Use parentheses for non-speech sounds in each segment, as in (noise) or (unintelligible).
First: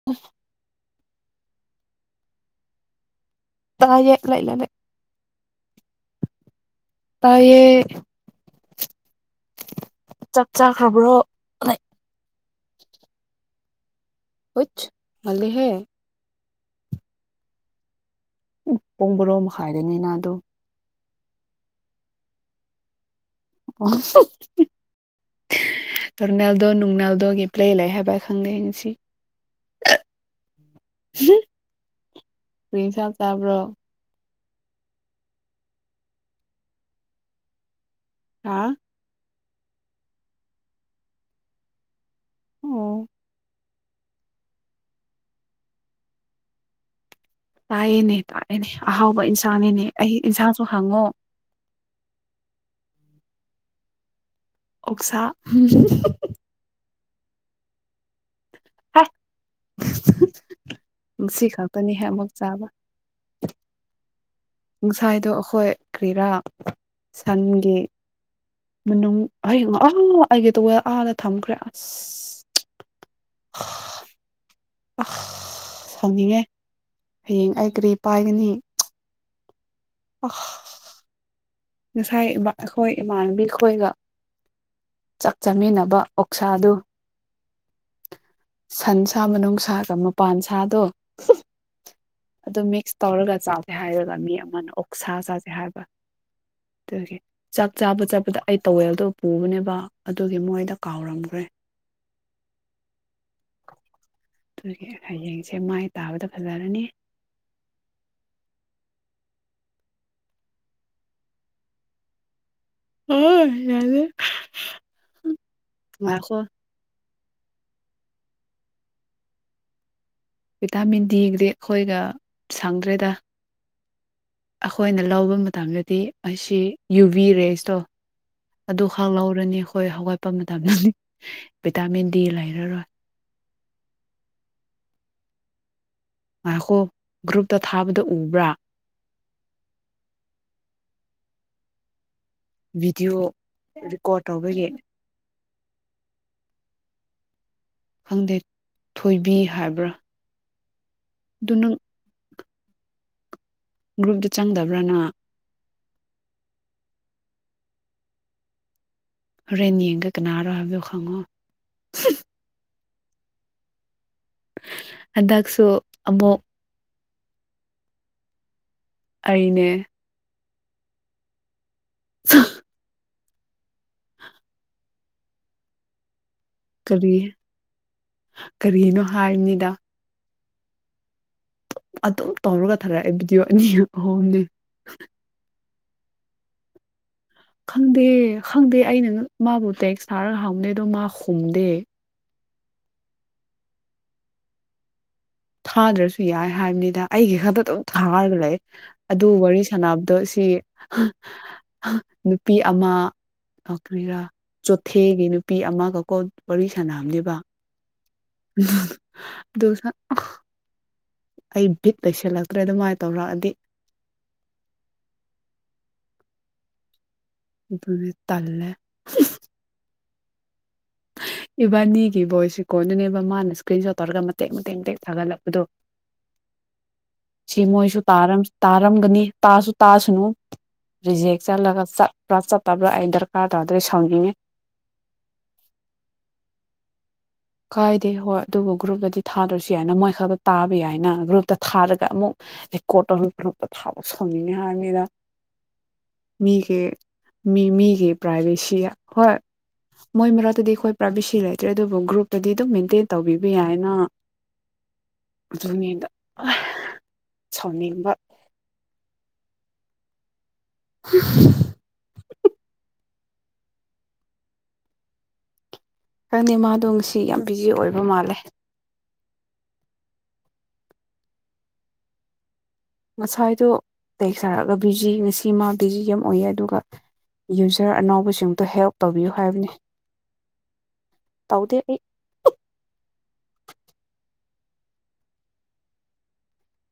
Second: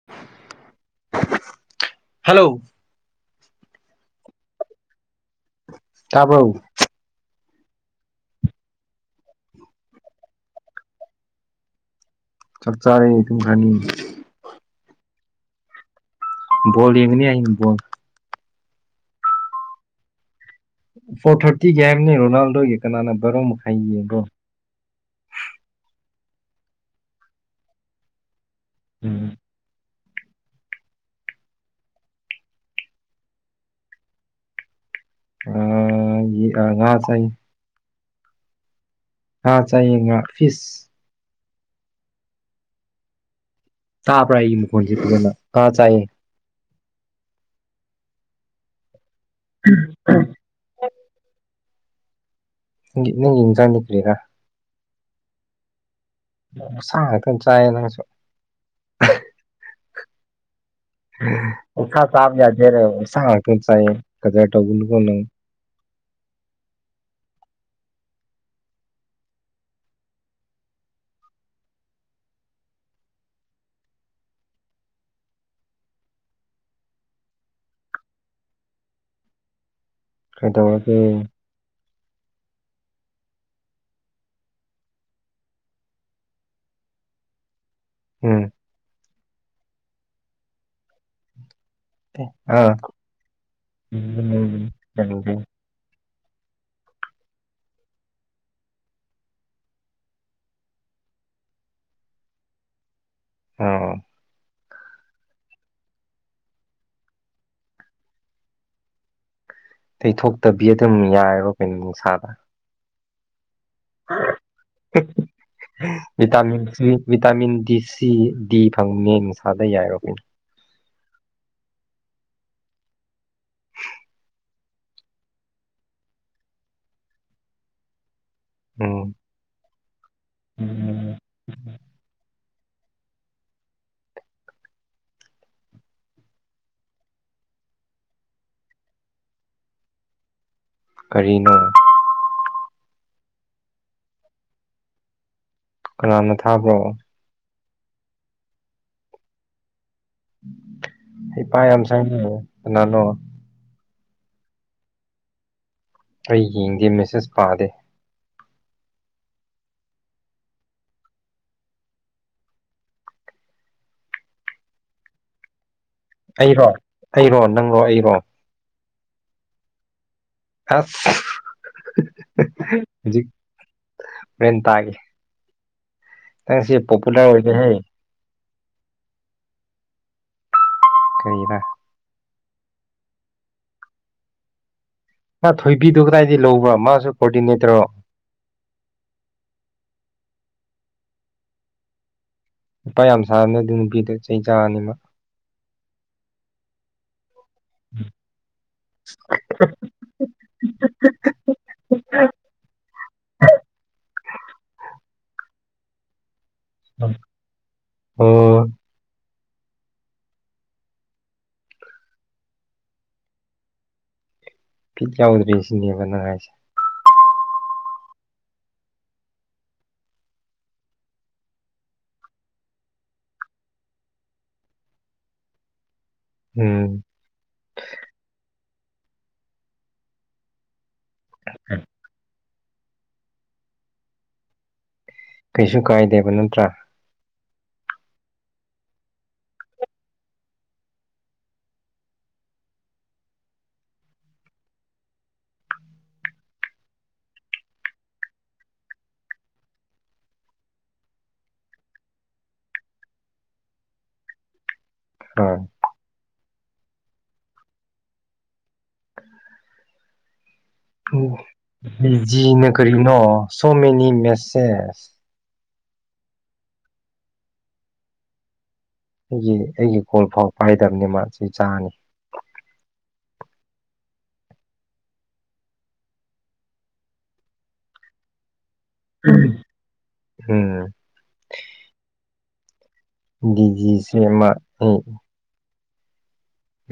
(unintelligible) hello ꯇꯥꯏꯌꯦ (unintelligible) ꯇꯥꯕ꯭ꯔꫭ ꯇꯥꯏꯌꯦ ꯆꯥꯞ ꯆꯥꯈ꯭ꯔꯕ꯭ꯔꯣ ꯂꯩ ꯆꯥꯛ ꯆꯥꯔꯦ ꯇꯨꯝꯈꯔꯅꯤ ꯋꯤꯠ ꯉꯥꯜꯂꯤꯍꯦ ꯕꯣꯜ ꯌꯦꯡ (unintelligible) ꯑꯩꯅ ꯕꫭꯜ ꯄꯨꯡ ꯕꯥꯔꯣ ꯃꯈꯥꯏꯗꯅꯤꯅ ꯑꯗꯨꯝ ꯕꫭꯜ ꯊꯥꯔꯇꯤꯒꯤ ꯍꯥꯏꯕꯅꯦ ꯔꯣꯅꯥꯜꯗꯣꯒꯤ ꯀꯅꯥꯅ ꯕꯥꯔꯣ ꯃꯈꯥꯏ ꯌꯦꯡꯕꯣ ꯔꫭꯅꯥꯜꯗꯣ ꯅꯨꯡꯅꯥꯜꯗꯣꯒꯤ ꯄꯂꯦ ꯂꯩ ꯍꯥꯏꯕ ꯈꯪꯂꯦ ꯉꯁꯤ ꯎꯝ ꯀ꯭ꯔꯤ ꯏꯟꯁꯥꯡ ꯆꯥꯕ꯭ꯔꯣ ꯑꯥ ꯌꯦ ꯑꯥ ꯉꯥ ꯆꯥꯏꯌꯦ ꯍꯥꯥ ꯉꯥ ꯆꯥꯏꯌꯦ ꯉꯥ ꯐꯤꯁ ꯑꯣ ꯇꯥꯕ꯭ꯔ ꯑꯩꯒꯤ ꯃꯈꯣꯟꯁꯦ ꯐꯖꯅ ꯉꯥ ꯆꯥꯏꯌꯦ ꯇꯥꯏꯌꯦꯅꯦ ꯇꯥꯛꯑꯦꯅꯦ ꯑꯍꯥꯎꯕ ꯏꯟꯁꯥꯡꯅꯤꯅꯦ ꯑꯩ ꯏꯟꯁꯥꯡꯁꯨ ꯍꯪꯉꯣ ꯅꯪꯒꯤ ꯅꯪ ꯏꯟꯖꯥꯡꯅ ꯀ꯭ꯔꯤꯔꯥ ꯑꯣꯛꯁꯥ ꯑꯣꯛꯁꯥ ꯉꯥꯛꯇꯪ ꯆꯥꯏꯌꯦ ꯅꯪꯁꯨ (unintelligible) ꯉꯁꯤ ꯑꯣꯛꯁꯥ ꯈꯛꯇꯅꯤꯍꯦ ꯑꯃꯨꯛ ꯆꯥꯕ ꯌꯥꯗꯦ ꯍꯥꯏꯔ ꯑꯣꯛꯁꯥ ꯉꯥꯛꯇꯪ ꯆꯥꯏꯌꯦ ꯀꯗꯔ ꯇꯧꯒꯅꯨꯀꯣ ꯅꯪ ꯑꯈꯣꯏ ꯀ꯭ꯔꯤꯔꯥ ꯁꯟꯒꯤ ꯃꯅꯨꯡ ꯍꯌꯦꯡ ꯑꯥ ꯑꯩꯒꯦ ꯇꯧꯕꯗ ꯑꯥꯗ ꯊꯝꯈ꯭ꯔꯦ ꯑꯁ (unintelligible) ꯑꯁ ꯁꯥꯎꯅꯤꯡꯉꯦ ꯍꯌꯦꯡ ꯑꯩ ꯀ꯭ꯔꯤ ꯄꯥꯏꯒꯅꯤ ꯑ ꯀꯩꯗꯧꯔꯒꯦ ꯉꯁꯥꯏ ꯕꯥ ꯑꯩꯈꯣꯏ ꯏꯃꯥꯟꯅꯕꯤ ꯈꯣꯏꯒ ꯆꯥꯛ ꯆꯥꯃꯤꯟꯅꯕ ꯑꯣꯛꯁꯥꯗꯨ ꯎꯝ ꯁꯟ ꯁꯥ ꯃꯅꯨꯡꯁꯥꯒ ꯃꯄꯥꯟ ꯁꯥꯗꯣ ꯑꯗꯨ ꯑꯥ ꯃꯤꯛꯁ ꯇꯧꯔꯒ ꯆꯥꯖꯦ ꯍꯥꯏꯔꯒ ꯃꯤ ꯑꯃꯅ ꯎꯝ ꯑꯣꯛꯁꯥ ꯆꯥꯖꯦ ꯍꯥꯏꯕ ꯑꯗꯨꯒꯤ ꯆꯥꯛ ꯆꯥꯕ ꯆꯠꯄꯗ ꯑꯩ ꯇꯧꯋꯦꯜꯗꯣ ꯄꯨꯕꯅꯦꯕ ꯑꯗꯨꯒꯤ ꯃꯣꯏꯗ ꯀꯥꯎꯔꯝꯒ꯭ꯔꯦ (inaudible) ꯑꯣ ꯇꯨꯒꯤ ꯍꯌꯦꯡꯁꯦ ꯃꯥꯏ ꯇꯥꯕꯗ ꯐꯖꯔꯅꯤ ꯇꯩꯊꯣꯛꯇꯕꯤ ꯑꯗꯨꯝ ꯌꯥꯏꯔꯣ ꯀꯩꯅꯣ ꯅꯨꯡꯁꯥꯗ (unintelligible) ꯉꯥꯏꯈꯣ (unintelligible) ꯚꯤꯇꯥꯃꯤꯟ ꯗꯤ ꯁꯤ ꯗꯤ ꯐꯪꯕꯅꯦ ꯅꯨꯡꯁꯥꯗ ꯌꯥꯏꯔꯣ ꯀꯩꯅꯣ ꯚꯤꯇꯥꯃꯤꯟ ꯗꯤꯒꯗꯤ ꯑꯈꯣꯏꯒ ꯁꯪꯗ꯭ꯔꯦꯗ ꯑꯈꯣꯏꯅ ꯂꯧꯕ ꯃꯇꯝꯗꯗꯤ ꯑꯁꯤ ꯌꯨꯚꯤ ꯔꯦꯁꯇꯣ ꯎꯝ ꯑꯗꯨꯈꯛ ꯂꯧꯔ ꯔꯅꯤ ꯑꯈꯣꯏ ꯍꯧꯒꯠꯄ ꯃꯇꯝꯗꯅꯤ ꯎꯝ ꯚꯤꯇꯥꯃꯤꯟ ꯗꯤ ꯂꯩꯔꯔꯣꯏ ꯉꯥꯈꯣ ꯒ꯭ꯔꯨꯞꯇ ꯊꯥꯕꯗ ꯎꯕ꯭ꯔꯥ ꯀꯔꯤꯅꯣ ꯚꯤꯗꯤꯑꯣ ꯔꯦꯀꯣꯔꯠ ꯇꯧꯕꯒꯤ ꯀꯅꯥꯅ ꯊꯥꯕ꯭ꯔꯣ ꯈꯪꯗꯦ ꯊꯣꯏꯕꯤ ꯍꯥꯏꯕ꯭ꯔꯥ ꯑꯗꯨ ꯍꯩꯄꯥ ꯅꯪ ꯌꯥꯝ ꯁꯥꯏꯅꯦ ꯀꯅꯥꯅꯣ ꯒ꯭ꯔꯨꯞꯇ ꯆꯪꯗꯕ꯭ꯔ ꯅꯪ ꯑꯩ ꯌꯦꯡꯗꯦ ꯃꯦꯁꯦꯁ ꯄꯥꯗꯦ ꯍꯣꯔꯦꯟ ꯌꯦꯡꯗ ꯀꯅꯥꯔꯣ ꯍꯥꯏꯕꯗꯣ ꯈꯪꯉꯣ ꯍꯟꯗꯛꯁꯨ ꯑꯃꯨꯛ ꯑꯩꯔꯣ ꯑꯩꯔꯣ ꯅꯪꯔꯣ ꯑꯩꯔꯣ ꯑꯩꯅꯦ ꯑꯁ ꯍꯧꯖꯤꯛ ꯃꯦꯟꯇꯥꯒꯤ ꯅꯪꯁꯦ ꯀꯔꯤ ꯄꯣꯄꯨꯂꯔ ꯑꯣꯏꯗꯦꯍꯦ ꯀꯔꯤꯅꯣ ꯍꯥꯏꯕꯅꯤꯗ ꯀꯩꯔꯤꯔꯥ ꯑꯗꯨꯝ ꯇꯧꯔꯒ ꯊꯥꯔꯛꯑꯦ ꯚꯤꯗꯤꯑꯣ ꯑꯅꯤꯔꯛ ꯑꯍꯨꯝꯗꯤ ꯃꯥ ꯊꯣꯏꯕꯤꯗꯨ ꯀꯗꯥꯏꯗꯩ ꯂꯧꯕ꯭ꯔꯥ ꯃꯥꯁꯨ ꯀꯣꯑꯣꯔꯗꯤꯅꯦꯇꯔꯣ ꯈꯪꯗꯦ ꯈꯪꯗꯦ ꯑꯩꯅ ꯃꯥꯕꯨ ꯇꯦꯛꯁ ꯊꯥꯔꯒ ꯍꯪꯕꯅꯦ ꯑꯗꯣ ꯃꯥ ꯈꯨꯝꯗꯦ ꯍꯩꯄꯥ ꯌꯥꯝ ꯁꯥꯕꯅꯤ ꯑꯗꯨ ꯅꯨꯄꯤꯗꯣ ꯆꯩ ꯆꯥꯔꯅꯤ ꯃꯥ ꯊꯥꯗ꯭ꯔꯁꯨ ꯌꯥꯏ ꯍꯥꯏꯕꯅꯤꯗ ꯑꯩꯒꯤ ꯈꯛꯇ ꯑꯗꯨꯝ ꯊꯥꯔꯒ ꯂꯩ ꯑꯗꯨ ꯋꯥꯔꯤ ꯁꯥꯟꯅꯕꯗꯣ ꯁꯤ ꯅꯨꯄꯤ ꯑꯃ ꯑ ꯀꯔꯤꯔꯥ ꯆꯣꯊꯦꯒꯤ ꯅꯨꯄꯤ ꯑꯃꯒꯀꯣ ꯋꯥꯔꯤ ꯎꯝ ꯁꯥꯟꯅꯕꯅꯦꯕ ꯑꯣ (unintelligible) ꯑꯗꯨ ꯁꯥ ꯑ ꯑꯩ ꯕꯤꯠ ꯂꯩꯁꯜꯂꯛꯇ꯭ꯔꯦꯗ ꯑꯗꯨꯃꯥꯏꯅ ꯇꯧꯔꯛꯑꯗꯤ ꯕꯤꯠ ꯌꯥꯎꯗ꯭ꯔꯦ ꯁꯤꯅꯦꯕ ꯅꯪ ꯍꯥꯏꯁꯦ ꯑꯗꯨꯅꯦ ꯇꯜꯂꯦ ꯏꯕꯥꯅꯤꯒꯤ ꯚꯣꯏꯁ ꯔꯤꯀꯣꯟꯗꯨꯅꯦꯕ ꯃꯥꯅ ꯏꯁꯀ꯭ꯔꯤꯟ ꯁꯣꯠ ꯇꯧꯔꯒ ꯃꯇꯦꯛ ꯃꯇꯦꯛ ꯃꯇꯦꯛ ꯊꯥꯒꯠꯂꯛꯄꯗꯣ (inaudible) ꯎꯝ ꯁꯤ ꯃꯣꯏꯁꯨ ꯇꯥꯔꯝ ꯇꯥꯔꯝꯒꯅꯤ ꯇꯥꯁꯨ ꯇꯥꯁꯅꯨ ꯔꯤꯖꯦꯛ ꯆꯠꯂꯒ ꯆꯠꯄ꯭ꯔꯥ ꯆꯠꯇꯕ꯭ꯔꯥ ꯑꯩ ꯗꯔꯀꯥꯔ ꯇꯥꯗ꯭ꯔꯦ ꯁꯥꯎꯅꯤꯡꯉꯦ ꯀꯩꯁꯨ ꯀꯥꯏꯗꯦꯕ ꯅꯠꯇ꯭ꯔꯥ ꯀꯥꯏꯗꯦ ꯍꯣꯏ ꯑꯗꯨꯕꯨ ꯒ꯭ꯔꯨꯞꯇꯗꯤ ꯊꯥꯗ꯭ꯔꯁꯨ ꯌꯥꯏꯅ ꯃꯣꯏ ꯈꯛꯇ ꯇꯥꯕ ꯌꯥꯏꯅ ꯒ꯭ꯔꯨꯞꯇ ꯊꯥꯔꯒ ꯑꯃꯨꯛ ꯔꯦꯀꯣꯇ ꯇꯧꯔꯒ ꯒ꯭ꯔꯨꯞꯇ ꯊꯥꯕ ꯁꯥꯎꯅꯤꯡꯉꯤ ꯍꯥꯏꯕꯅꯤꯗ ꯃꯤꯒꯤ ꯃꯤ ꯃꯤꯒꯤ ꯄ꯭ꯔꯥꯏꯚꯦꯁꯤ ꯍꯣꯏ ꯃꯣꯏ ꯃꯔꯛꯇꯗꯤ ꯑꯩꯈꯣꯏ ꯄ꯭ꯔꯥꯏꯕꯦꯁꯤ ꯂꯩꯇ꯭ꯔꯦ ꯑꯗꯨꯕꯨ ꯒ꯭ꯔꯨꯞ ꯑꯗꯨꯗꯤ ꯑꯗꯨꯝ ꯃꯦꯟꯇꯦꯟ ꯇꯧꯕꯤꯕ ꯌꯥꯏꯅ ꯑꯥ ꯑꯗꯨꯅꯤꯗ (unintelligible) ꯁꯥꯎꯅꯤꯡꯕ ꯕꯤꯖꯤꯅ ꯀꯔꯤꯅꯣ ꯁꯣ ꯃꯦꯅꯤ ꯃꯦꯁꯦꯁ ꯈꯪꯗꯦ ꯃꯥꯗꯣ ꯉꯁꯤ ꯌꯥꯝ ꯕꯤꯖꯤ ꯑꯣꯏꯕ ꯃꯥꯜꯂꯦ ꯑꯩꯒꯤ ꯑꯩꯒꯤ ꯐꯣꯜ ꯐꯥꯎ ꯄꯥꯏꯗꯕꯅꯤ ꯃꯥ ꯆꯩ ꯆꯥꯅꯤ ꯉꯁꯥꯏꯗꯣ ꯇꯩ ꯁꯥꯔꯒ ꯕꯤꯖꯤ ꯉꯁꯤ ꯃꯥ ꯕꯤꯖꯤ ꯌꯥꯝ ꯑꯣꯏꯌꯦ ꯑꯗꯨꯒ ꯌꯨꯖꯔ ꯑꯅꯧꯕꯁꯤꯡꯗꯣ ꯍꯦꯜꯞ ꯇꯧꯕꯤꯌꯨ ꯍꯥꯏꯕꯅꯤ ꯎꯝ ꯇꯧꯗꯦ ꯑꯩ ꯕꯤꯖꯤꯁꯦ ꯃꯥ (unintelligible)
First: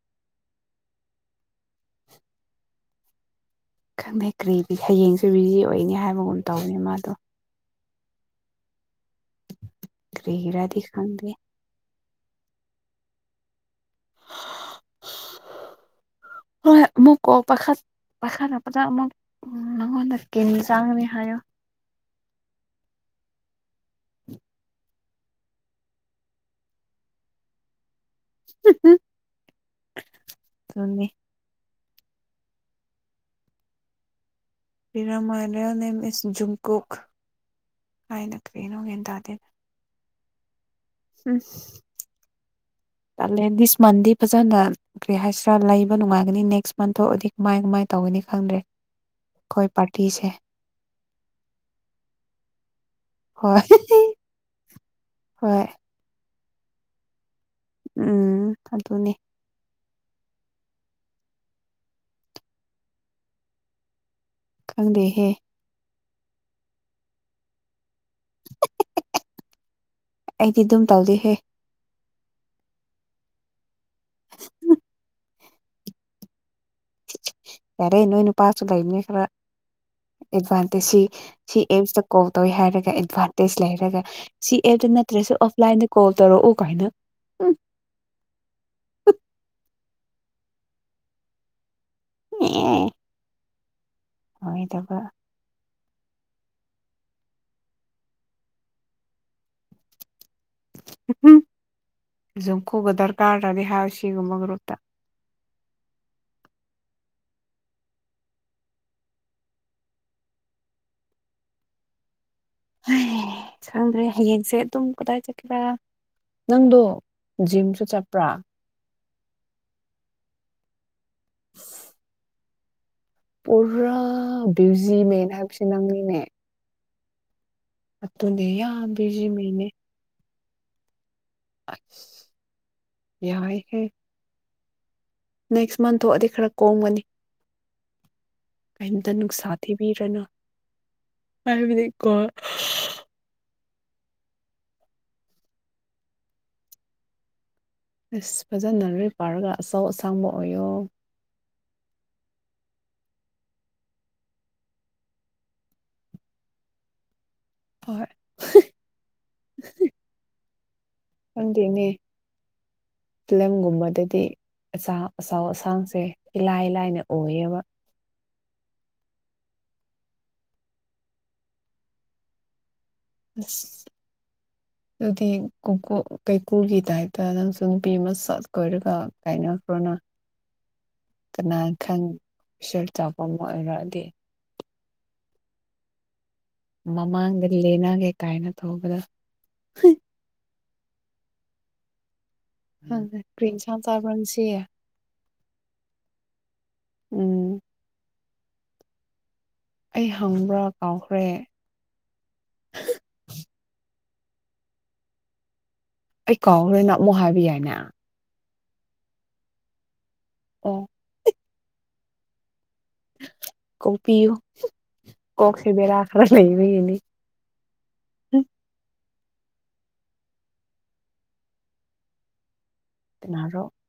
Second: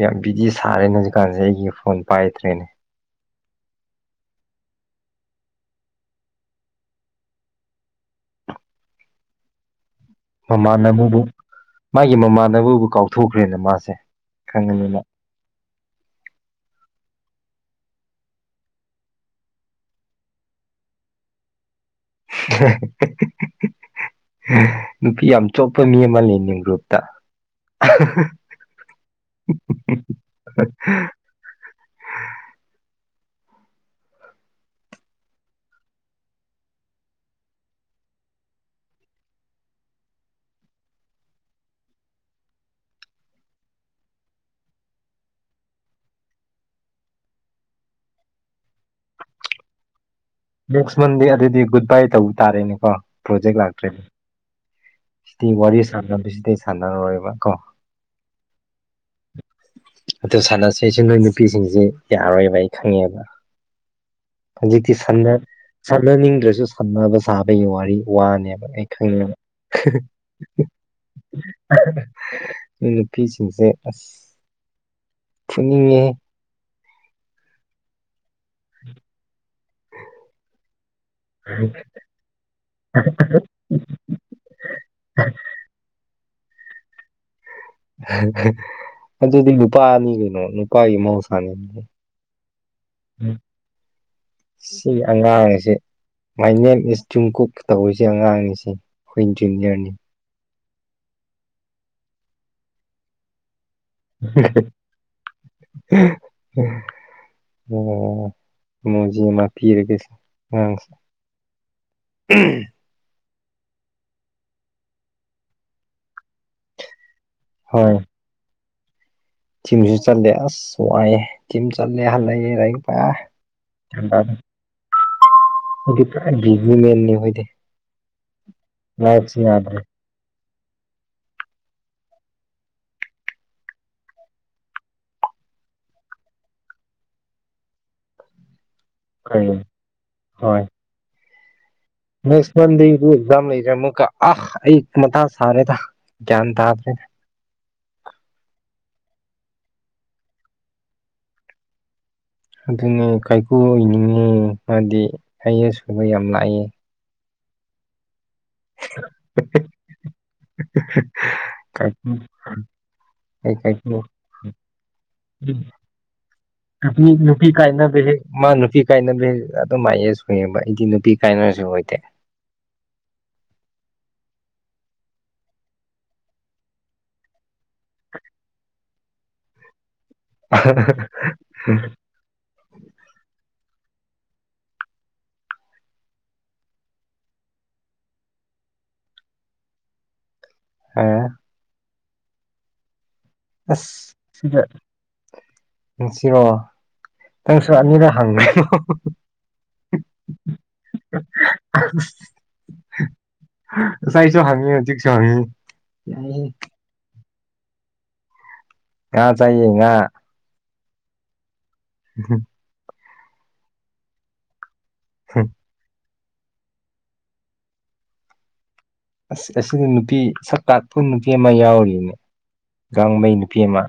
ꯌꯥꯝ ꯕꯤꯖꯤ ꯁꯥꯔꯦꯅꯦ ꯍꯧꯖꯤꯛꯀꯥꯟꯁꯦ ꯑꯩꯒꯤ ꯐꯣꯟ ꯄꯥꯏꯗ꯭ꯔꯦꯅꯦ ꯈꯪꯗꯦ ꯀꯔꯤꯗꯤ ꯍꯌꯦꯡꯁꯨ ꯕꯤꯖꯤ ꯑꯣꯏꯅꯤ ꯍꯥꯏꯕꯒꯨꯝ ꯇꯧꯕꯅꯤ ꯃꯥꯗꯣ ꯀꯔꯤꯒꯤꯔꯗꯤ ꯃꯃꯥꯟꯅꯕꯕꯨ ꯈꯪꯗꯦ ꯃꯥꯒꯤ ꯃꯃꯥꯟꯅꯅꯕꯕꯨ ꯀꯥꯎꯊꯣꯛꯈ꯭ꯔꯦꯅ ꯃꯥꯁꯦ ꯈꯪꯉꯅꯤ ꯃ ꯍꯣꯏ ꯑꯃꯨꯛ ꯀꯣꯜ ꯄꯥꯏꯈꯠ ꯄꯥꯏꯈꯠꯂꯛꯄꯗ ꯑꯃꯨꯛ ꯅꯉꯣꯟꯗ ꯀꯦꯅꯤ ꯆꯥꯒꯅꯤ ꯍꯥꯏꯌꯣ (unintelligible) ꯅꯨꯄꯤ ꯌꯥꯝ ꯆꯣꯠꯄ ꯃꯤ ꯑꯃ ꯂꯩꯅꯦ ꯒ꯭ꯔꯨꯞꯇ (unintelligible) (unintelligible) ꯑꯗꯨꯅꯤ (unintelligible) ꯃꯤꯁ ꯖꯨꯡꯀꯣꯛ ꯍꯥꯏꯅ ꯀꯔꯤꯅꯣ ꯒ꯭ꯌꯥꯟ ꯇꯥꯗꯦ ꯎꯝ ꯇꯜꯂꯦ ꯗꯤꯁ ꯃꯟꯗꯤ ꯐꯖꯅ ꯀꯔꯤ ꯍꯥꯏꯁꯤꯔꯥ ꯂꯩꯕ ꯅꯨꯡꯉꯥꯏꯒꯅꯤ ꯅꯦꯛꯁ ꯃꯟ ꯊꯣꯛꯑꯗꯤ ꯀꯃꯥꯏ ꯀꯃꯥꯏ ꯇꯧꯒꯅꯤ ꯈꯪꯗ꯭ꯔꯦ ꯀꯣꯏ ꯄꯥꯔꯇꯤꯁꯦ ꯅꯦꯛꯁ ꯃꯟꯗꯤ ꯑꯗꯨꯗꯤ ꯒꯨꯗ ꯕꯥꯏ ꯇꯧꯕ ꯇꯥꯔꯦꯅꯦꯀꯣ ꯄ꯭ꯔꯣꯖꯦꯛ ꯍꯣꯏ ꯂꯥꯛꯇ꯭ꯔꯗꯤ ꯁꯤꯗꯤ ꯍꯣꯏ ꯋꯥꯔꯤ ꯁꯥꯟꯅꯕꯁꯤꯗꯤ ꯁꯥꯟꯅꯔꯔꯣꯏꯕ ꯀꯣ ꯎꯝ ꯑꯗꯨꯅꯦ ꯑꯗꯨ ꯁꯥꯟꯅꯁꯦꯁꯨ ꯅꯣꯏ ꯅꯨꯄꯤꯁꯤꯡꯁꯦ ꯌꯥꯔꯣꯏꯕ ꯑꯩ ꯈꯪꯉꯦꯕ (inaudible) ꯍꯧꯖꯤꯛꯇꯤ ꯈꯪꯗꯦꯍꯦ ꯁꯥꯟꯅ ꯁꯥꯟꯅꯅꯤꯡꯗ꯭ꯔꯁꯨ ꯁꯥꯟꯅꯕ ꯁꯥꯕꯒꯤ ꯋꯥꯔꯤ ꯋꯥꯅꯦꯕ ꯑꯩ ꯈꯪꯉꯦꯕ ꯑꯩꯗꯤ ꯑꯗꯨꯝ ꯇꯧꯗꯦꯍꯦ (unintelligible) ꯅꯣꯏ ꯅꯨꯄꯤꯁꯤꯡꯁꯦ ꯑꯁ ꯐꯨꯅꯤꯡꯉꯦꯍꯦ ꯌꯥꯔꯦ ꯅꯣꯏ ꯅꯨꯄꯥꯁꯨ ꯂꯩꯕꯅꯤ ꯈꯔ ꯑꯦꯗꯚꯥꯟꯇꯦꯖ ꯁꯤ ꯁꯤ ꯑꯦꯞꯁꯇ ꯀꯣꯜ ꯇꯧꯋꯤ ꯍꯥꯏꯔꯒ ꯑꯦꯗꯚꯥꯟꯇꯦꯖ ꯂꯩꯔꯒ ꯁꯤ ꯑꯦꯞꯇ ꯅꯠꯇ꯭ꯔꯁꯨ ꯑꯣꯐꯂꯥꯏꯟꯗ ꯀꯣꯜ ꯇꯧꯔꯛꯑꯣ ꯑꯣ ꯀꯥꯏꯅ ꯎꯝ (unintelligible) ꯑꯗꯨꯗꯤ ꯅꯨꯄꯥꯅꯤ ꯀꯩꯅꯣ ꯅꯨꯄꯥꯒꯤ ꯃꯍꯧꯁꯥꯅꯦ ꯑꯦ ꯎꯨꯝ ꯁꯤ ꯑꯣꯏꯗꯕ ꯑꯉꯥꯡꯁꯤ ꯃꯥꯏꯅꯦꯝ ꯏꯁ ꯇ꯭ꯔꯤꯝ ꯀꯨꯛ ꯇꯧꯔꯤꯁꯦ ꯑꯉꯥꯡꯅꯤꯁꯤ ꯑꯩꯈꯣꯏ ꯏꯟꯖꯨꯅꯤꯌꯔꯅꯤ ꯖꯨꯡꯀꯨꯒ ꯗꯔꯀꯥ ꯇꯥꯗꯦꯍꯥꯏꯁꯤ (unintelligible) ꯑꯣ ꯃꯣꯖꯤ ꯃꯥ ꯄꯤꯔꯒꯦ ꯁꯦ ꯑꯉꯥꯡꯁ (unintelligible) ꯍꯩ ꯈꯪꯗ꯭ꯔꯦ ꯍꯌꯦꯡꯁꯦ ꯑꯗꯨꯝ ꯀꯗꯥꯏ ꯆꯠꯀꯦꯔꯥ ꯅꯪꯗꯣ ꯖꯤꯝꯁꯨ ꯆꯞꯄ꯭ꯔꯥ ꯊꯤꯝꯁꯨ ꯆꯠꯂꯦ ꯑꯁ ꯋꯥꯏꯌꯦ ꯊꯤꯝ ꯆꯠꯂꯦ ꯍꯜꯂꯛꯑꯦ ꯂꯥꯏꯔꯤꯛ ꯄꯥꯏ- ꯄꯨꯔꯥ ꯕ꯭ꯌꯨꯖꯤꯃꯦꯟ ꯍꯥꯏꯕꯁꯨ ꯑꯩꯗꯤ ꯄꯨꯔꯥ ꯕꯤꯖꯤ ꯃꯦꯟꯅꯤ ꯑꯩꯈꯣꯏꯗꯤ ꯑꯇꯨꯅꯦ ꯌꯥꯝ ꯕꯤꯖꯤ ꯂꯥꯏꯐꯁꯤ ꯃꯦꯟꯅꯦ ꯌꯥꯗ꯭ꯔꯦ ꯌꯥꯏ ꯍꯦ ꯅꯦꯛꯁ ꯃꯟ ꯊꫭꯛꯑꯗꯤ ꯈꯔ ꯀꯣꯝꯒꯅꯤ ꯀꯩꯝꯇ ꯀꯩ ꯅꯨꯡꯁꯥ ꯊꯤꯕꯤꯔꯅꯨ ꯍꯣꯏ ꯍꯥꯏꯕꯗꯤ ꯀꯣ ꯅꯦꯛꯁ ꯃꯟꯗꯦꯗꯨ ꯑꯦꯛꯖꯝ ꯂꯩꯔꯦ ꯑꯃꯨꯀ ꯑ ꯑꯩ ꯃꯊꯥ ꯁꯥꯔꯦ ꯒꯌꯥꯟ ꯇꯥꯗ꯭ꯔꯦ ꯑꯁ ꯐꯖꯅ ꯂꯩꯔꯤꯛ ꯄꯥꯔꯒ ꯑꯆꯧ ꯑꯁꯥꯡꯕ ꯑꯣꯏꯌꯣ ꯑꯗꯨꯅꯤ ꯀꯥꯏꯀꯨ ꯑꯣꯏꯅꯤꯡꯉꯤ ꯃꯥꯗꯤ ꯑꯥꯏ ꯑꯦꯁ ꯀꯨꯝꯕ ꯌꯥꯝ ꯂꯥ ꯑꯦ ꯍꯣꯏ (unintelligible) ꯀꯥꯏꯀꯨ ꯐꯤꯂꯨꯝ ꯑꯩ ꯀꯥꯏꯀꯨ ꯒꯨꯝꯕꯗꯗꯤ ꯑꯆꯥ ꯑꯆꯥꯎ ꯑꯁꯥꯡꯁꯦ ꯏꯂꯥꯏ ꯂꯥꯏꯅ ꯅꯨꯄꯤ ꯑꫭ ꯅꯨꯄꯤ ꯀꯥꯏꯅꯕꯒꯤ ꯃꯥ ꯅꯨꯄꯤ ꯀꯥꯏꯅꯕꯩ ꯑꯗꯨꯝ ꯑꯥꯏ ꯑꯦꯁ ꯑꯣꯏꯌꯦꯕ ꯑꯩꯗꯤ ꯅꯨꯄꯤ ꯀꯥꯏꯅꯕꯔꯁꯨ ꯑꯣꯏꯗꯦ ꯑꯁ ꯑꯗꯨꯗꯤ ꯀꯨꯀꯨ ꯀꯥꯏꯀꯨꯒꯤ ꯇꯥꯏꯞ ꯇ ꯅꯪꯁꯨ ꯅꯨꯄꯤ ꯑꯃ ꯁꯠ ꯀꯣꯏꯔꯒ ꯀꯥꯏꯅꯈ꯭ꯔꯣꯅ ꯀꯅꯥ ꯈꯪ ꯑꫭꯐꯤꯁꯔ ꯑꯆꯥꯎꯕꯃ ꯑꯣꯏꯔꯛꯑꯗꯤ ꯃꯃꯥꯡꯗ ꯂꯦꯅꯒꯦ ꯀꯥꯏꯅ ꯇꯧꯕꯗ ꯑꯦ ꯅꯪꯗꯤ ꯀ꯭ꯔꯤ ꯏꯟꯁꯥꯡ ꯆꯥꯕ꯭ꯔꯥ ꯑꯁ ꯉꯁꯤ ꯉꯥꯁꯤꯔꯣ ꯎꯝ ꯅꯪꯁꯨ ꯑꯅꯤꯔ ꯍꯪꯒ꯭ꯔꯦ (unintelligible) ꯑꯩ ꯍꯪꯕ꯭ꯔꯥ ꯀꯥꯎꯈ꯭ꯔꯦ ꯉꯁꯥꯏꯁꯨ ꯍꯪꯉꯦ ꯍꯧꯖꯤꯛꯁꯨ ꯍꯪꯉꯦ ꯑꯩ ꯀꯥꯎꯈ꯭ꯔꯦ ꯅꯪ ꯑꯃꯨꯛ ꯍꯥꯏꯕꯤ ꯌꯥꯏꯅ ꯉꯥ ꯆꯥꯏꯌꯦ ꯉꯥ ꯑꯣ (unintelligible) ꯀꯣꯛꯄꯤꯌꯨ ꯀꯣꯛꯁꯦ ꯕꯦꯔꯥ ꯈꯔ ꯂꯩꯕꯒꯤꯅꯤ ꯑꯁ ꯑꯁꯤꯗ ꯅꯨꯄꯤ ꯁꯛ ꯀꯥꯛꯄ ꯅꯨꯄꯤ ꯑꯃ ꯌꯥꯎꯔꯤꯅꯦ ꯒꯥꯡꯃꯩ ꯅꯨꯄꯤ ꯀꯅꯥꯔꯣ ꯑꯃ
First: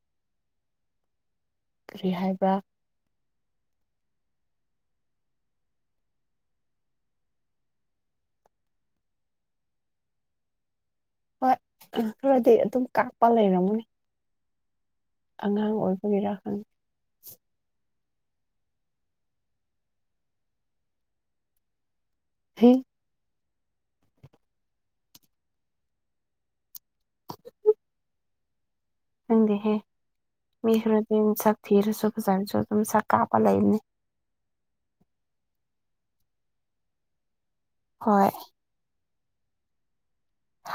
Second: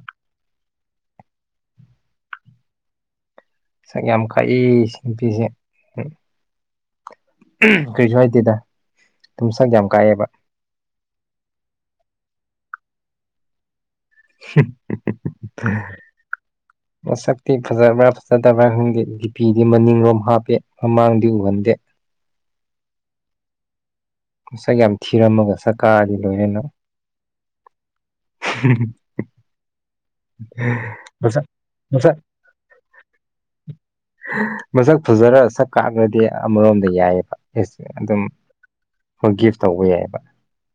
ꯀꯥꯔꯤ ꯍꯥꯏꯕ꯭ꯔ ꯁꯛ ꯌꯥꯝ ꯀꯥꯛꯏ ꯁꯤ ꯅꯨꯄꯤꯁꯦ ꯎꯨꯝ ꯀꯩꯁꯨ ꯍꯥꯏꯗꯦꯗ ꯑꯗꯨꯨꯝ ꯁꯛ ꯌꯥꯝ ꯀꯥꯛꯑꯦꯕ ꯍꯣꯏ ꯈꯔꯗꯤ ꯑꯗꯨꯝ ꯀꯥꯞꯄ ꯂꯩꯔꯝꯒꯅꯤ (unintelligible) ꯑꯉꯥꯡ ꯑꯣꯏꯕꯒꯤꯔꯥ ꯈꯪ ꯃꯁꯛꯇꯤ ꯐꯖꯕ꯭ꯔꯥ ꯐꯖꯗꯕ꯭ꯔꯥ ꯈꯪꯗꯦ ꯗꯤꯄꯤꯗꯤ ꯃꯅꯤꯡꯂꯣꯝ ꯍꯥꯞꯄꯦ ꯃꯃꯥꯡꯗꯤ ꯎꯍꯟꯗꯦ (unintelligible) ꯁꯛ ꯌꯥꯝ ꯊꯤꯔꯝꯃꯒ ꯁꯛ ꯀꯥꯛꯑꯗꯤ ꯂꯣꯏꯔꯦ ꯅꯪ ꯍꯨꯝ ꯅꯪꯗꯤ ꯍꯦ ꯃꯤ ꯈ꯭ꯔ ꯑꯗꯨ ꯃꯁꯛ ꯁꯥꯛ ꯊꯤꯔꯁꯨ ꯃꯁꯛ ꯐꯖꯔꯁꯨ ꯑꯗꯨꯝ ꯁꯛ ꯀꯥꯞꯄ ꯂꯩꯕꯅꯤ ꯃꯁꯛ ꯐꯖꯔ ꯁꯛ ꯀꯥꯛꯂꯗꯤ ꯑꯃꯔꯣꯝꯗ ꯌꯥꯏꯑꯕ ꯑꯦꯁ ꯑꯗꯨꯝ ꯍꯣꯏ ꯐꯣꯔ ꯒꯤꯞ ꯇꯧꯕ ꯌꯥꯏꯑꯕ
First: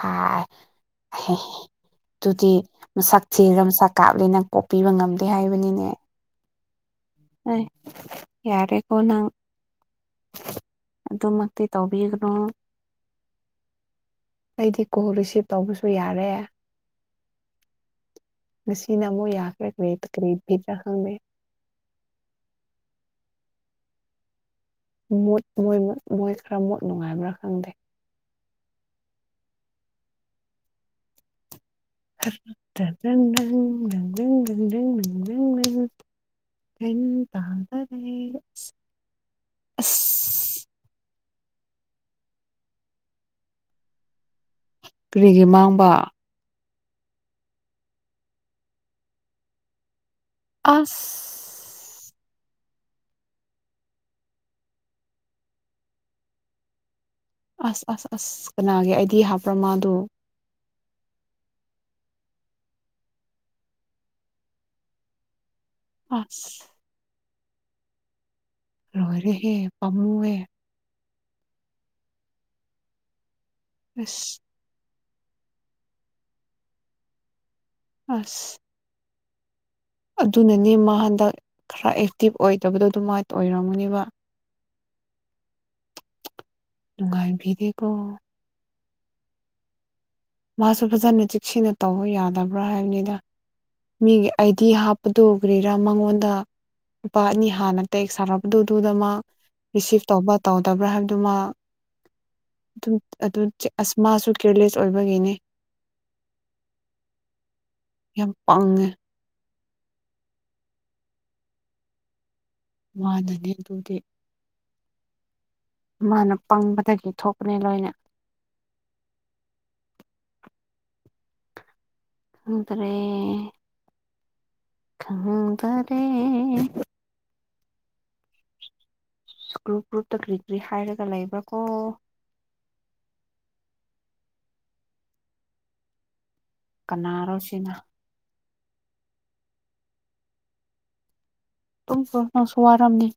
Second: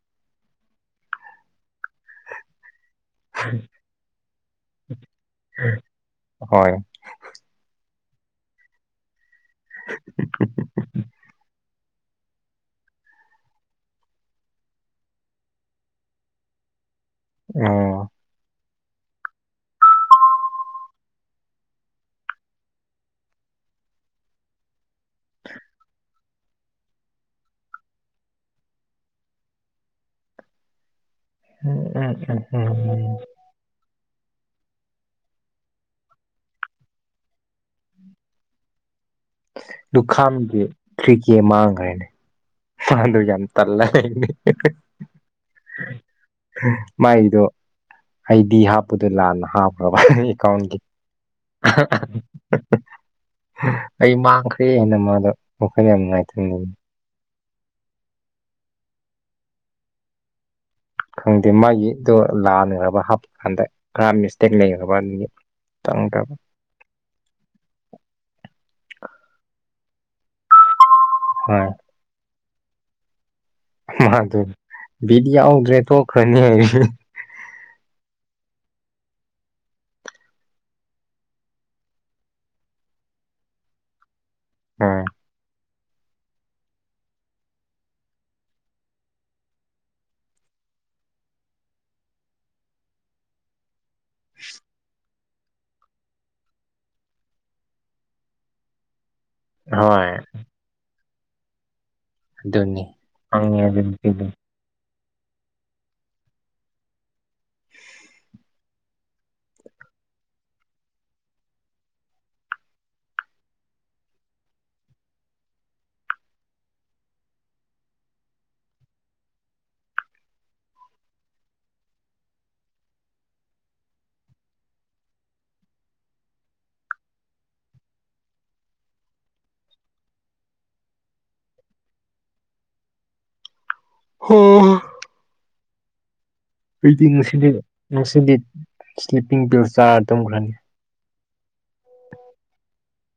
ꯍꯥꯏ ꯍꯦꯍꯤ ꯑꯗꯨꯗꯤ ꯃꯁꯛ ꯊꯤꯔ ꯃꯁꯛ ꯀꯥꯞꯂꯤ ꯅꯪ ꯀꯣꯛꯄꯤꯕ ꯉꯝꯗꯦ ꯍꯥꯏꯕꯅꯤꯅꯦ ꯍꯣꯏ ꯑꯩ ꯌꯥꯔꯦꯀꯣ ꯅꯪ ꯑꯗꯨ ꯃꯛꯇꯤ ꯇꯧꯕꯤꯒꯅꯨ ꯑꯩꯗꯤ ꯀꯣꯜ ꯔꯤꯁꯤꯞ ꯇꯧꯕꯁꯨ ꯌꯥꯔꯦ ꯑꯣ ꯉꯥꯁꯤꯅꯥ ꯑꯃꯨꯛ ꯌꯥꯈꯔꯦ ꯀꯔꯤ ꯇ ꯀꯔꯤ ꯀꯔꯤ ꯔ ꯈꯪꯗꯦ ꯃꯨꯠ ꯃꯣꯏ ꯃꯨꯠ ꯃꯣꯏ ꯈꯔ ꯃꯨꯠ ꯅꯨꯡꯉꯥꯏꯕ꯭ꯔꯥ ꯈꯪꯗꯦ ꯎꯝ ꯎ ꯎ (unintelligible) (unintelligible) (unintelligible) ꯗꯨꯈꯥꯝꯒꯤ ꯑꯁ ꯀ꯭ꯔꯤ ꯀꯤ ꯃꯥꯡꯈ꯭ꯔꯦꯅꯦ ꯐꯥꯜꯗ ꯌꯥꯝ ꯇꯜꯂꯦ‌ꯍꯦ ꯍꯦ ꯍꯤ ꯀꯔꯤꯒꯤ ꯃꯥꯡꯕ ꯑ ꯃꯥꯏꯒꯤꯗꯣ ꯑꯩꯗꯤ ꯍꯥꯞꯄꯗ ꯂꯥꯟꯅ ꯍꯥꯞꯈ꯭ꯔꯕ ꯍꯥꯍꯩ ꯑꯁ (unintelligible) ꯑꯩ ꯃꯥꯡꯈ꯭ꯔꯦꯅ ꯃꯥꯗꯣ ꯋꯥꯈꯜ ꯌꯥꯝ ꯅꯨꯡꯉꯥꯏꯇꯅ ꯑꯁ ꯑꯁ ꯑꯁ ꯀꯅꯥꯒꯤ ꯑꯩꯗꯤ ꯍꯥꯞꯄ꯭ꯔꯥ ꯃꯥꯗꯣ ꯈꯪꯗꯦ ꯃꯥꯒꯤ ꯑꯗꯣ ꯂꯥꯟꯅꯈ꯭ꯔꯕ ꯍꯥꯞ ꯀꯥꯟꯗ ꯈꯔ ꯃꯤꯁꯇꯦꯛ ꯂꯩꯈ꯭ꯔꯕꯅꯤ ꯑꯁ ꯂꯣꯏꯔꯦꯍꯦ ꯄꯥꯝꯃꯨꯋꯦ ꯍꯣꯏ ꯃꯥ ꯗꯨ ꯑꯁ ꯕꯤꯠ ꯌꯥꯎꯗ꯭ꯔꯦ ꯇꯣꯛꯈ꯭ꯔꯅꯤꯌꯦ ꯑꯁ ꯑꯗꯨꯅꯅꯦ ꯃꯥ ꯍꯟꯗꯛ ꯈꯔ ꯑꯦꯛꯇꯤꯚ ꯑꯣꯏꯗꯕꯗꯣ ꯑꯗꯨꯃꯥꯏ ꯑꯣꯏꯔꯝꯒꯅꯤꯕ ꯎꯝ ꯅꯨꯉꯥꯏꯕꯤꯗꯦ ꯀꯣ ꯃꯥꯁꯨ ꯐꯖꯅ ꯆꯦꯛꯁꯤꯟꯅ ꯇꯧꯕ ꯌꯥꯗꯕ꯭ꯔꯥ ꯍꯥꯏꯕꯅꯤꯗ ꯃꯤꯒꯤ ꯑꯥꯏꯗꯤ ꯍꯥꯞꯄꯗꯨ ꯀꯔꯤꯔꯥ ꯃꯉꯣꯟꯗ ꯅꯨꯨꯄꯥ ꯑꯅꯤ ꯍꯥꯟꯅ ꯇꯦꯛ ꯁꯥꯥꯔꯛꯄꯗꯨ ꯑꯗꯨꯗ ꯃꯥ ꯔꯤꯁꯤꯞ ꯍꯣꯏ ꯇꯧꯕ ꯇꯧꯗꯕ꯭ꯔꯥ ꯍꯥꯏꯕꯗꯨ ꯃꯥ ꯑꯗꯨꯅꯤ ꯗꯨꯝ ꯑꯗꯨ ꯈꯪꯉꯦ ꯆꯦ ꯑꯁ ꯅꯨꯄꯤꯗꯣ ꯃꯥꯁꯨ ꯀꯤꯔꯂꯦꯁ ꯑꯣꯏꯕꯒꯤꯅꯦ ꯌꯥꯝ ꯄꯪꯉꯦ ꯃꯥꯅꯅꯤ ꯑꯗꯨꯗꯤ ꯃꯥꯅ ꯄꯪꯕꯗꯒꯤ ꯊꯣꯛꯄꯅꯦ ꯂꯣꯏꯅ ꯈꯪꯗꯔꯦ ꯈꯪꯗꯔꯦ ꯒ꯭ꯔꯨꯞ ꯒ꯭ꯔꯨꯞꯇ ꯀꯔꯤ ꯀꯔꯤ ꯍꯥꯏꯔꯒ ꯂꯩꯕ꯭ꯔꯥ ꯀꯣ ꯍꯪꯍꯥ ꯑꯩꯗꯤ ꯀꯅꯥꯔꯣ ꯉꯥꯁꯤꯗꯤ ꯁꯤꯅ ꯉꯥꯁꯤꯗꯤ ꯏꯁꯇꯦꯄꯤꯡꯒ ꯆꯥꯔ ꯇꯨꯝꯈ꯭ꯔꯅꯤ ꯇꯨꯝꯈꯔꯣ ꯅꯪꯁꯨ ꯋꯥꯔꯝꯅꯤ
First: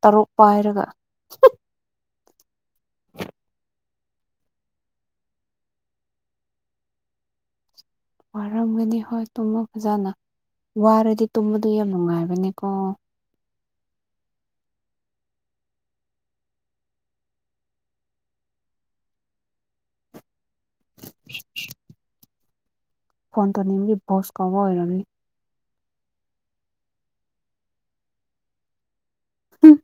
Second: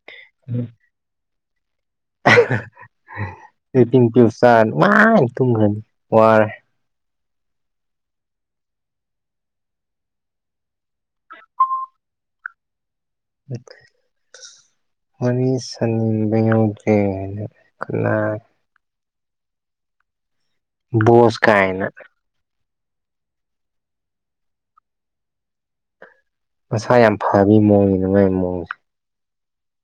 ꯇꯔꯨꯛ ꯄꯥꯏꯔꯒ ꯑꯍꯥ ꯗꯨꯏꯄꯤꯡ ꯄꯤꯡ ꯆꯔ ‌ꯅꯨꯡꯉꯥꯏꯅ ꯇꯨꯝꯈꯔꯅꯤ ꯋꯥꯔꯦ ꯋꯥꯔꯝꯃꯅꯤ ꯍꯣꯏ ꯇꯨꯝꯃꯣ ꯐꯖꯅ ꯋꯥꯔꯗꯤ ꯇꯨꯝꯕꯗꯨ ꯌꯥꯝ ꯅꯨꯡꯉꯥꯏꯕꯅꯤꯀꯣ (unintelligible) ꯋꯥꯔꯤ ꯁꯥꯅꯤꯡꯕ ꯌꯥꯎꯗ꯭ꯔꯦ ꯍꯥꯏꯅ ꯀꯅꯥ ꯕꯣꯁꯀꯥꯏꯅ ꯐꯣꯟ ꯇꯧꯅꯤꯡꯕꯒꯤ ꯕꯣꯁ ꯀꯧꯕ ꯑꯣꯏꯔꯝꯅꯤ ꯃꯁꯥ ꯌꯥꯝ ꯐꯕꯤ ꯃꯑꯣꯡꯅꯤꯅꯦ ꯃꯥꯏ ꯃꯑꯣꯡꯖꯦ ꯍꯨꯝ